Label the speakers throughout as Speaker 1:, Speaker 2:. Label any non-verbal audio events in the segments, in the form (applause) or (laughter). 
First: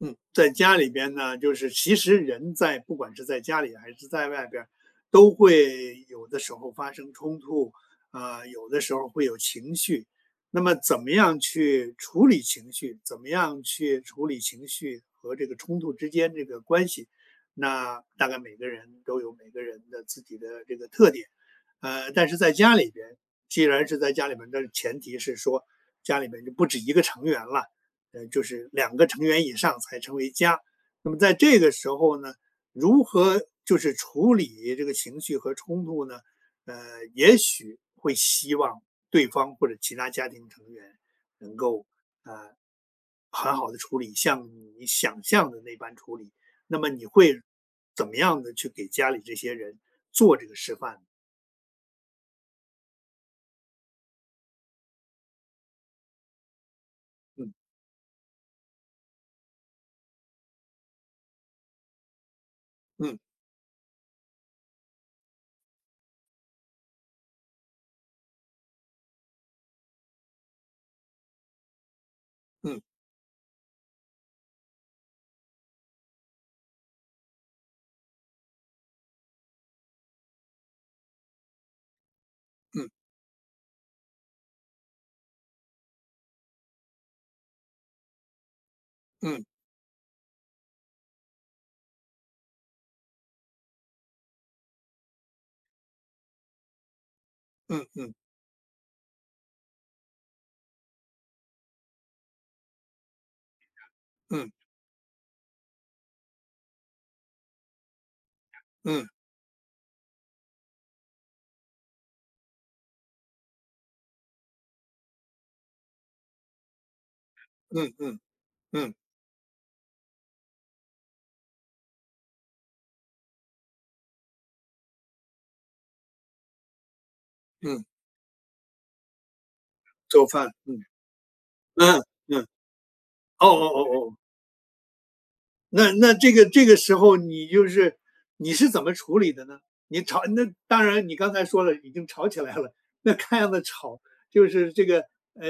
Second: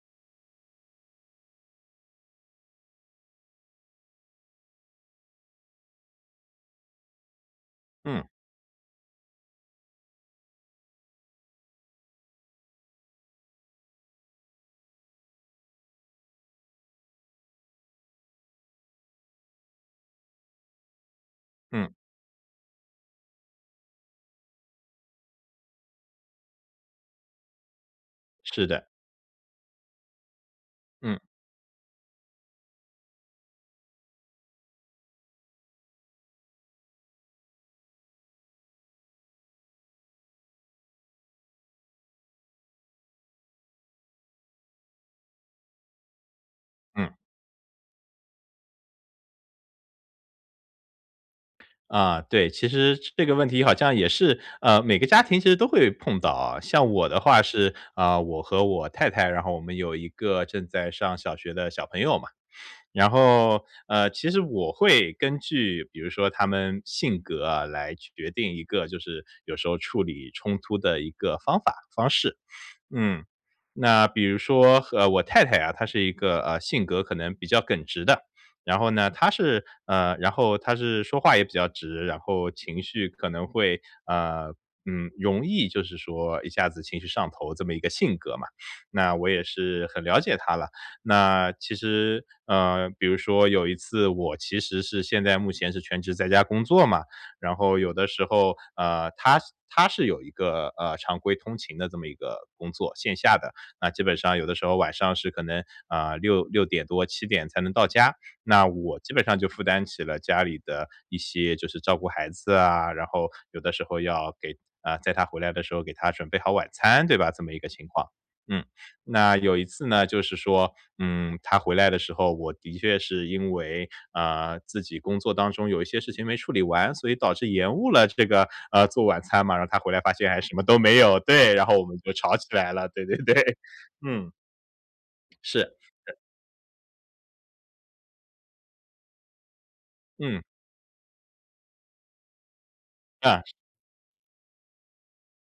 Speaker 1: 嗯，在家里边呢，就是其实，人在不管是在家里还是在外边儿，都会有的时候发生冲突，
Speaker 2: 嗯。
Speaker 1: 啊，有的时候儿会有情绪。那么怎么样去处理情绪，怎么样去处理情绪和这个冲突之间这个关系，那大概每个人都有每个人的自己的这个特点。
Speaker 2: 嗯。
Speaker 1: 呃，但是在家里边既然是在家里面但是前提是说，家里面就不止1个成员了，呃，就
Speaker 2: 是
Speaker 1: 是
Speaker 2: 的。
Speaker 1: 2个成员以上才成为家，那
Speaker 2: 嗯。
Speaker 1: 么在这个时候呢，如何就是处理这个情绪和冲突呢？呃，也许会希望对方，或者其他家庭成员能够，呃，很好地处理，像你想象的那般处理，那么你
Speaker 2: 嗯。
Speaker 1: 会怎么样地去给家里这些人做这个示范呢？
Speaker 2: 啊，对，其实这个问题，好像也是，呃，每个家庭其实都会碰到啊。像我的话，
Speaker 1: 嗯。
Speaker 2: 是，呃，我和我太太，然后我们有一个正在上小学的小朋友嘛。然
Speaker 1: 嗯。
Speaker 2: 后，呃，其实我会根据比如说他们性格啊，来决定一个就是有时候处理冲突的一个方法方式。(sniffs)
Speaker 1: 嗯。
Speaker 2: 嗯，那比如说，呃，我太太啊，她是一个，呃，性格可能比较耿直的。然后呢，她是，呃，然后她是说话也比较直，然后情
Speaker 1: 嗯。
Speaker 2: 绪可能会，呃，嗯，容易就是说一下子情绪上头，这么一个性格嘛。(sniffs) 那我也
Speaker 1: 嗯。
Speaker 2: 是很了解她了。那其实，呃，比如说有一次，我其实是现在目前是全职在家工作嘛，然后
Speaker 1: 嗯
Speaker 2: 有的
Speaker 1: 嗯。
Speaker 2: 时候，呃，她是她是有一个，呃，常规通勤的这么一个工作，线下的。那基本上有
Speaker 1: 嗯。
Speaker 2: 的时候，晚上是可能啊，6-6点多，7点才能到家。那我
Speaker 1: 嗯。
Speaker 2: 基本上就负担起了家里的一些就是照顾孩子啊，然后有的时候要给啊，在她回来的时候给她准备好晚餐，对吧，这么一个情
Speaker 1: 嗯
Speaker 2: 况。
Speaker 1: 嗯，
Speaker 2: 嗯，
Speaker 1: 嗯。
Speaker 2: 那有一次呢，就是说，嗯，她回来的时候，我的确是因为，啊，自己工作当中有一些事情没处理完，所以导致延
Speaker 1: 嗯。
Speaker 2: 误了这个，呃，做晚餐嘛，然后她回来发
Speaker 1: 做
Speaker 2: 现还
Speaker 1: 饭，
Speaker 2: 什么都
Speaker 1: 嗯，
Speaker 2: 没有，对，然后我们
Speaker 1: 嗯，
Speaker 2: 就吵
Speaker 1: 嗯，
Speaker 2: 起来了，对对对，
Speaker 1: 哦哦哦哦。
Speaker 2: 嗯。是，
Speaker 1: 那那
Speaker 2: 是。
Speaker 1: 这个这个时候，你就是你是怎么处理的呢？你吵
Speaker 2: 嗯。
Speaker 1: 那当然你刚才说了，已经吵起来了，那看
Speaker 2: 啊是。
Speaker 1: 样子吵，就是这个，呃，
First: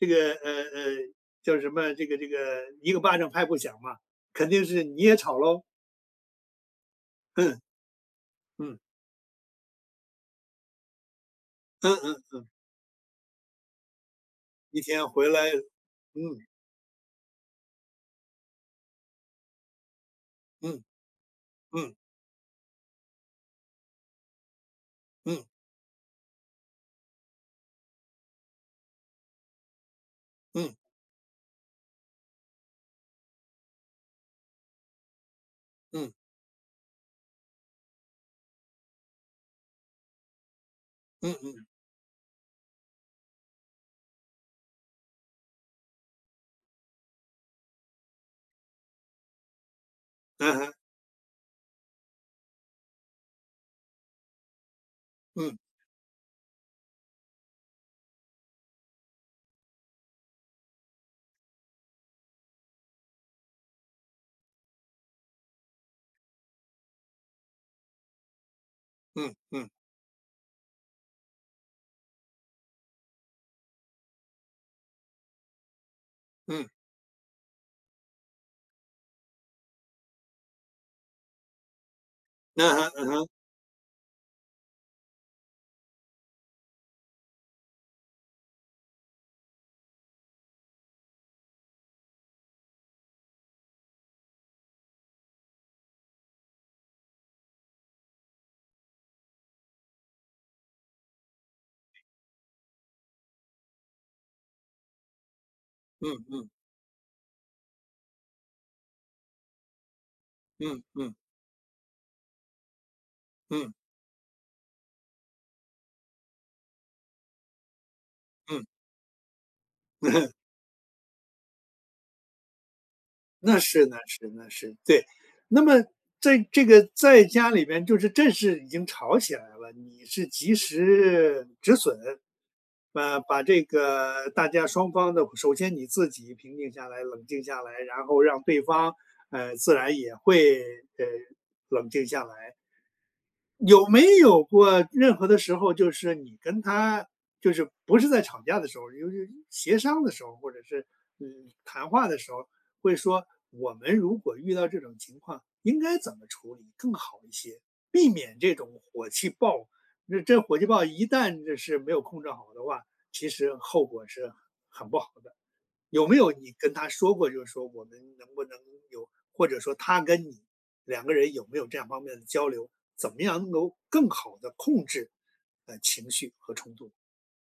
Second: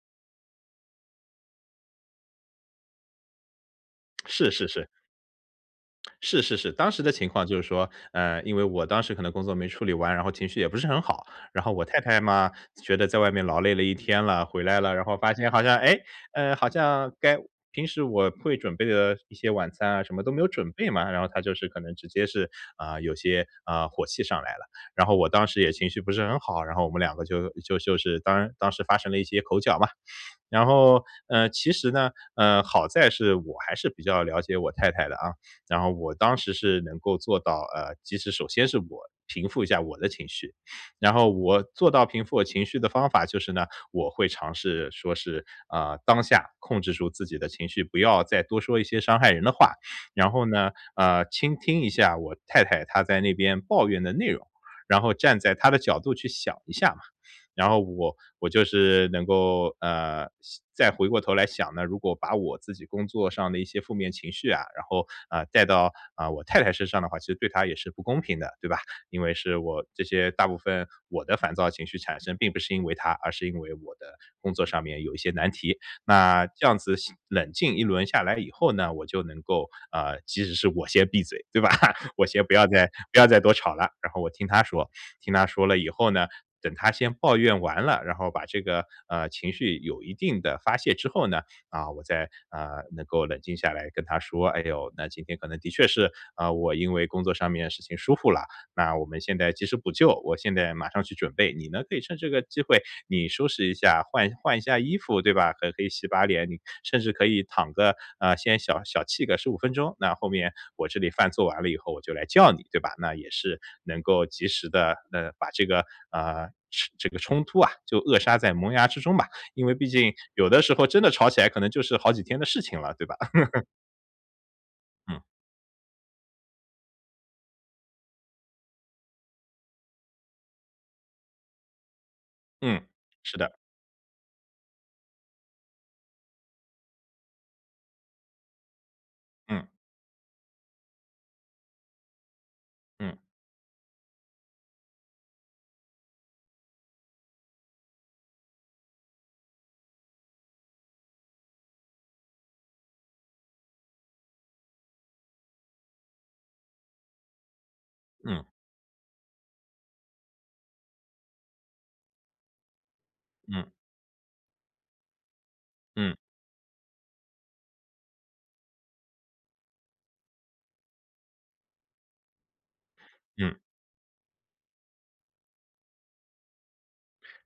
Speaker 1: 这个，呃呃，叫什么，这个这个一个巴掌拍不响嘛，肯
Speaker 2: 是
Speaker 1: 定
Speaker 2: 是
Speaker 1: 是
Speaker 2: 是。
Speaker 1: 你也吵喽。
Speaker 2: 是是是，当时的情况就
Speaker 1: 嗯。
Speaker 2: 是说，呃，因为
Speaker 1: 嗯。
Speaker 2: 我当时可能工作没处理完，然后情绪也不是很好。然后我
Speaker 1: 嗯
Speaker 2: 太太
Speaker 1: 嗯嗯。
Speaker 2: 嘛，觉得在外面劳累了一天了，回来
Speaker 1: 一
Speaker 2: 了，然
Speaker 1: 天
Speaker 2: 后
Speaker 1: 回
Speaker 2: 发现
Speaker 1: 来
Speaker 2: 好像，哎，
Speaker 1: 嗯。
Speaker 2: 呃，好像该平时我会准备的一些晚餐啊，什么都没有准
Speaker 1: 嗯。
Speaker 2: 备嘛，然后她就是可能
Speaker 1: 嗯。
Speaker 2: 直接是，啊，有些，啊，火气上来了。然后我
Speaker 1: 嗯。
Speaker 2: 当时也情绪不是很好，然后我们2个就就就是当当时发生了一些口角嘛。然
Speaker 1: 嗯。
Speaker 2: 后，呃，其实呢，嗯，好在是我还是比较了解我太太的啊，然后
Speaker 1: 嗯。
Speaker 2: 我当时是能够做到，呃，其实首先是我平复一下我的情绪。(sniffs) 然后
Speaker 1: 嗯
Speaker 2: 我
Speaker 1: 嗯。
Speaker 2: 做到平复我情绪的方法就是呢，我会尝试说是，啊，当下控制住自己的情绪，不要再多说一些伤害人的话。(sniffs) 然后
Speaker 1: 嗯
Speaker 2: 呢，
Speaker 1: 哼。
Speaker 2: 呃，倾听一下我太太她在那边抱怨的内容，然后站在
Speaker 1: 嗯。
Speaker 2: 她的角度去想一下，(sniffs) 然后我，我就是能够，呃，想再回过头来想呢，如果把我自己工作上的一些负面情绪啊，然后，啊，带到，啊，我太太身上的话，其实对她也是不公平的，对吧。因为
Speaker 1: 嗯，
Speaker 2: 是
Speaker 1: 嗯。
Speaker 2: 我这些大部分我的烦躁情绪产生并不是因为她，而是因为我的工作上面有一些难题，那
Speaker 1: 嗯。
Speaker 2: 这样子下冷静一轮下来以后呢，我就能够，啊，即使是我先闭嘴，对吧？我先不要
Speaker 1: 嗯哼，
Speaker 2: 再
Speaker 1: 嗯
Speaker 2: 不要
Speaker 1: 哼。
Speaker 2: 再多吵了，然后我听她说，(sniffs) 听她说了以后呢，等她先抱怨完了，然后把这个，呃，情绪有一定的发泄之后呢，啊，我再，啊，能够冷静下来跟她说：“哎呦，那今天可能的确是，啊，我因为工作上面事情疏忽了，那我们现在及时补救，我现在马上去准备。你呢，可以趁这个机会，你收拾一下，换换一下衣服，对吧？可可以洗
Speaker 1: 嗯，
Speaker 2: 把
Speaker 1: 嗯。
Speaker 2: 脸，你甚至可以躺个啊，先小小憩个15分钟，那后面
Speaker 1: 嗯，
Speaker 2: 我这里
Speaker 1: 嗯。
Speaker 2: 饭做完了以后我就来叫你，对吧？”那也是
Speaker 1: 嗯。
Speaker 2: 能够及时地，呃，把这个，啊，这这个冲突啊，就扼杀在
Speaker 1: 嗯。
Speaker 2: 萌芽之中吧。因为毕
Speaker 1: 嗯
Speaker 2: 竟
Speaker 1: 哼。
Speaker 2: 有的时候真的吵起来可能就是好几天的事情了，对吧？
Speaker 1: 那
Speaker 2: (laughs)
Speaker 1: 是那是那是，对，
Speaker 2: 嗯。
Speaker 1: 那么在这个在家里边就是正式已经吵起来了，你是及时止损，
Speaker 2: 嗯，
Speaker 1: 啊，
Speaker 2: 是
Speaker 1: 把
Speaker 2: 的。
Speaker 1: 这个大家双方的首先你自己平静下来，冷静下来，然后让对方，呃，
Speaker 2: 嗯。
Speaker 1: 自然也会，呃，冷静下来。
Speaker 2: 嗯。
Speaker 1: 有没有过任何的时候，就是你跟她就是不是在吵架的时候，由于协商的时候，或者是，你，谈话的时候，会说我们如果遇到这种情况，应该怎么处理更好一些，避免
Speaker 2: 嗯。
Speaker 1: 这种火气爆，这火气爆一旦就是没有控制好的话，其实
Speaker 2: 嗯。
Speaker 1: 后果是很不好的。有
Speaker 2: 嗯。
Speaker 1: 没有你跟她说过，就是说我们能不能有，或者说她跟你两个人有没有这样方面的交流，怎么样能
Speaker 2: 嗯。
Speaker 1: 够更好的控制，呃，情绪和冲突。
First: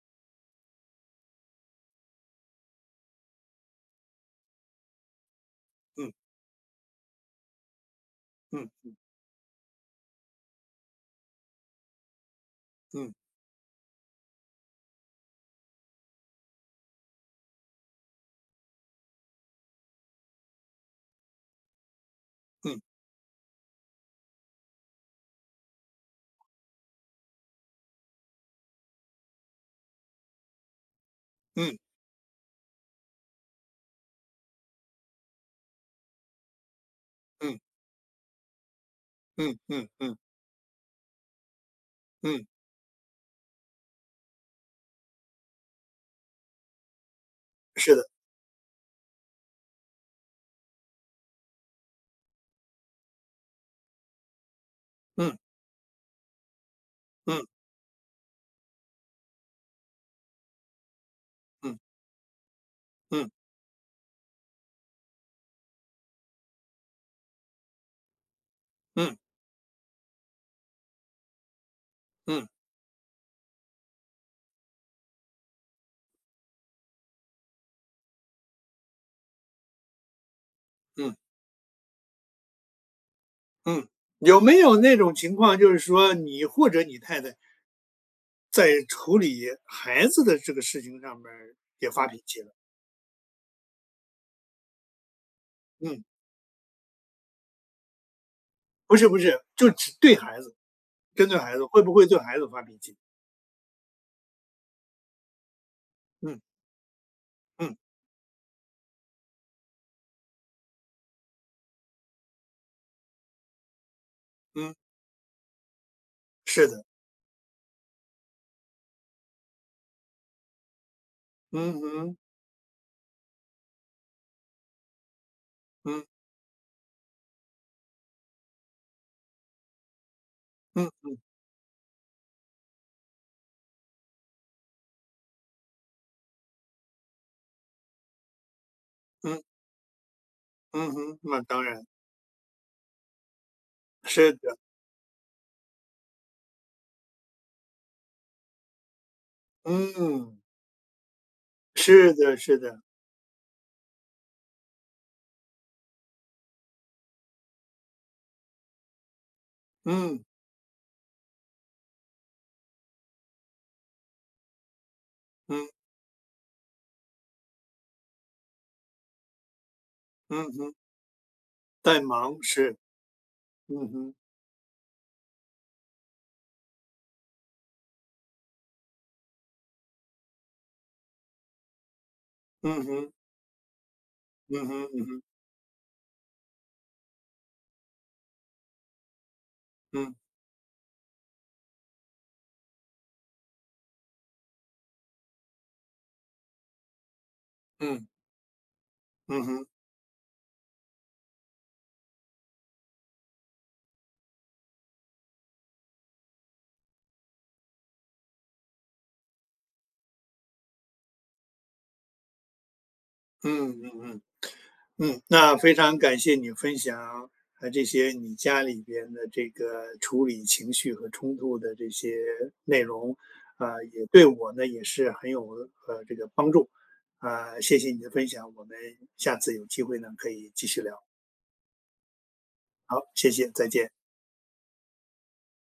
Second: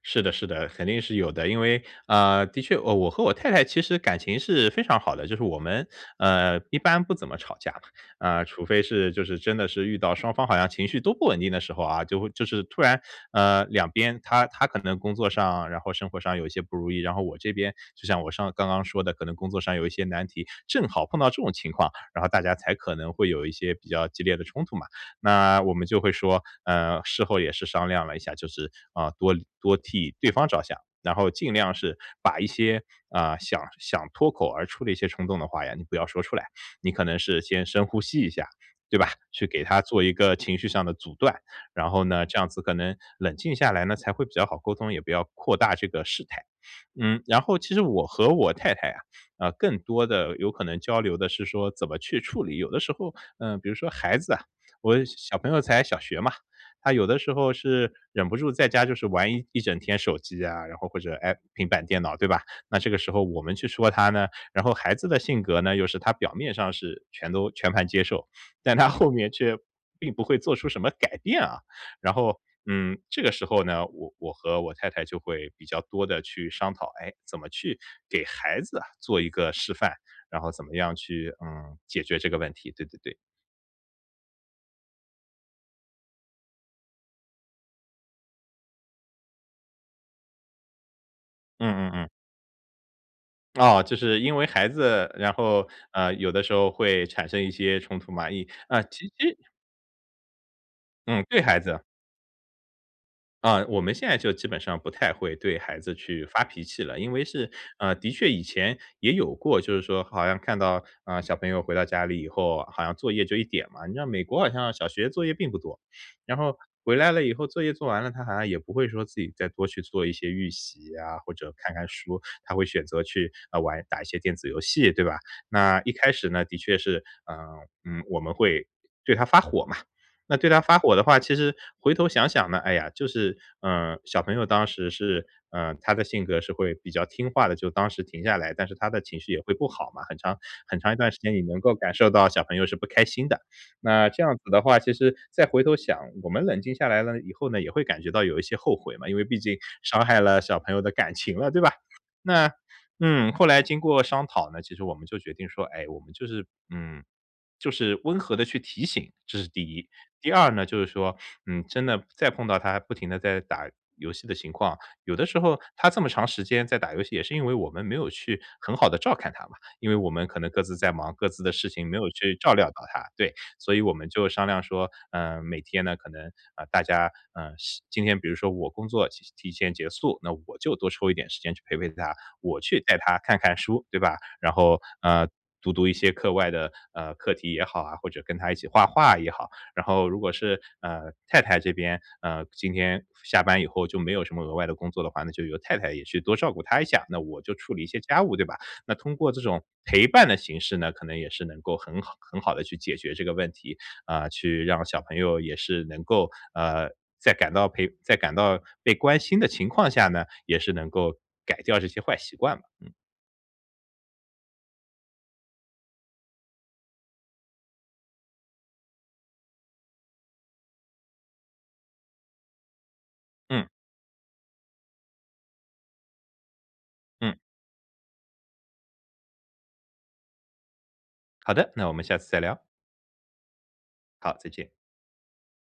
Speaker 2: 是的是的，肯定是有的，因为，呃，的确我和我太太其实感情是非常好的，就是我们，
Speaker 1: 嗯。
Speaker 2: 呃，一般不怎么吵架。啊，除
Speaker 1: 嗯，
Speaker 2: 非
Speaker 1: 嗯。
Speaker 2: 是就是真的是遇到双方好像情绪都不稳定的时候啊，就会就是突然，
Speaker 1: 嗯。
Speaker 2: 呃，两边她她可能工作上，然后生活上有一些不如意。然后我这边就像我上刚刚说的可能工作上有一些难题，正好碰到这种情况，然后大家才
Speaker 1: 嗯。
Speaker 2: 可能会有一些比较激烈的冲突嘛。那我们就会说，呃，事后也是商量了一下，就是，啊，多多替对方着想，然后尽量
Speaker 1: 嗯。
Speaker 2: 是把一些，啊，想想脱口而出的一些冲动的话呀，你不要说出来，(sniffs) 你可能是
Speaker 1: 嗯。
Speaker 2: 先深呼吸一下，对吧，去
Speaker 1: 嗯
Speaker 2: 给它
Speaker 1: 嗯
Speaker 2: 做一
Speaker 1: 嗯。
Speaker 2: 个情绪上的阻断。然后呢，这
Speaker 1: 嗯。
Speaker 2: 样子可能冷静下来呢，才会比较好沟通，也不要扩大这个事态。嗯，然后其实
Speaker 1: 是的。
Speaker 2: 我和我太太啊，呃，更多的有可能交流的是说怎么去处理，有的时候，嗯，比如说孩子啊，我小
Speaker 1: 嗯。
Speaker 2: 小朋友才小学嘛，他有的时
Speaker 1: 嗯。
Speaker 2: 候是忍不住在家就是玩一整天手机啊，然后或者 I 平
Speaker 1: 嗯。
Speaker 2: 板电脑对吧？那这个时候
Speaker 1: 嗯。
Speaker 2: 我们去说他呢，然后孩子的性格呢，又是他表面上是全都全盘接受，但他后
Speaker 1: 嗯。
Speaker 2: 面却并不会做出什么改变啊。然后，
Speaker 1: 嗯。
Speaker 2: 嗯，这个时候呢，我我和我太太就会比较多地去商讨，哎，怎么去给孩子啊，做一个示范，然后怎么样
Speaker 1: 嗯。
Speaker 2: 去，嗯，解决这个问题。对对对。
Speaker 1: 嗯，有没有那种情况，就是说你或者你太太在处理孩子的这个事情上面儿，
Speaker 2: 嗯
Speaker 1: 也
Speaker 2: 嗯
Speaker 1: 发
Speaker 2: 嗯。
Speaker 1: 脾气了。
Speaker 2: 哦，就是因为孩子，然后，
Speaker 1: 嗯。
Speaker 2: 呃，有的时候会产生一些冲突嘛，一啊，
Speaker 1: 不
Speaker 2: 其
Speaker 1: 是不
Speaker 2: 实
Speaker 1: 是，就只对孩子，
Speaker 2: 嗯，
Speaker 1: 针对
Speaker 2: 对
Speaker 1: 孩
Speaker 2: 孩
Speaker 1: 子，
Speaker 2: 子。
Speaker 1: 会不会对孩子发脾气。
Speaker 2: 啊，我们现在就基本上不太会对孩子去
Speaker 1: 嗯。
Speaker 2: 发脾气了。因为是，
Speaker 1: 嗯。
Speaker 2: 啊，的确以前也有过，就是说好像看到，呃，小朋友回到家里以后，好像作业就一点嘛，你知道美国好像
Speaker 1: 嗯。
Speaker 2: 小学作业并不多。(sniffs) 然后
Speaker 1: 是的。
Speaker 2: 回来了以后作业做完了，他好像也不会说自己再多去做一些预习啊，或者看
Speaker 1: 嗯
Speaker 2: 看
Speaker 1: 哼。
Speaker 2: 书，他会选择去，呃，玩，打一些电子游戏，对吧？那一
Speaker 1: 嗯。
Speaker 2: 开始呢，的确是，嗯，嗯，我们会对他发火嘛。那对他发
Speaker 1: 嗯，
Speaker 2: 火的
Speaker 1: 嗯。
Speaker 2: 话，其实回头想想呢，哎呀，就是，嗯，小朋友当时是，呃，他的性格是会比较听话的，就当时停下来，但是他的情绪也
Speaker 1: 嗯。
Speaker 2: 会不好嘛，很长很长
Speaker 1: 嗯
Speaker 2: 一段时
Speaker 1: 哼，
Speaker 2: 间
Speaker 1: 那
Speaker 2: 你能
Speaker 1: 当
Speaker 2: 够
Speaker 1: 然。
Speaker 2: 感受到小朋友是不开心的。那这
Speaker 1: 是
Speaker 2: 样子
Speaker 1: 的。
Speaker 2: 的话，其实再回头想，我们冷静下来了以后呢，也会感觉到有一些后悔嘛，因为毕竟伤害
Speaker 1: 嗯。
Speaker 2: 了小朋友的感情了，对吧？
Speaker 1: 是的，
Speaker 2: 那，
Speaker 1: 是的。
Speaker 2: 嗯，后来经过商讨呢，其实我们就决定说，哎，我们就是，嗯，就是温和地去提醒，这是第一。
Speaker 1: 嗯。
Speaker 2: 第二呢，就是说，嗯，真的再碰到他不停地在打游戏的情况，有的时候
Speaker 1: 嗯。
Speaker 2: 他这么长时间在打游戏，也是因为我们没有去很好地照看他嘛。因为我们可
Speaker 1: 嗯
Speaker 2: 能各
Speaker 1: 哼。
Speaker 2: 自在忙各自的事情没
Speaker 1: 在
Speaker 2: 有去
Speaker 1: 忙，
Speaker 2: 照料
Speaker 1: 是，
Speaker 2: 到他，对。所以
Speaker 1: 嗯
Speaker 2: 我们
Speaker 1: 哼。
Speaker 2: 就商量说，呃，每天呢可能啊大家，呃，希今天比如说我工作提提前结束，那我就多抽一点时间去陪陪他，我去
Speaker 1: 嗯
Speaker 2: 带
Speaker 1: 哼。
Speaker 2: 他看看书，对吧？然
Speaker 1: 嗯
Speaker 2: 后，
Speaker 1: 哼嗯哼。
Speaker 2: 嗯，读读一些课外的，呃，课题也好啊，或者跟他一起画画也好。然后
Speaker 1: 嗯。
Speaker 2: 如果是，呃，太太这边，呃，今天下班以后就没有什么额外的工作的话，那就由太太也去多照顾他一下，那我就处理一些
Speaker 1: 嗯。
Speaker 2: 家务，对吧？那通过这
Speaker 1: 嗯
Speaker 2: 种
Speaker 1: 哼。
Speaker 2: 陪伴的形式呢，可能也是能够很好很好地去解决这个问题。啊，去让小朋友也是能够，呃，在感到陪在感到被关心的情况下呢，也是能够改掉这些坏习惯。嗯。
Speaker 1: 嗯嗯嗯，嗯，那非常感谢你分享，呃，这些你家里边的这个处理情绪和冲突的这些内容。
Speaker 2: 嗯。
Speaker 1: 啊，也对我呢，也是很有，呃，这个帮助，
Speaker 2: 嗯。
Speaker 1: 啊，谢谢你的分享，我们下次有机会呢可以继续聊。
Speaker 2: 好的，那我们下次再聊。
Speaker 1: 好，谢谢，再见。
Speaker 2: 好，再见。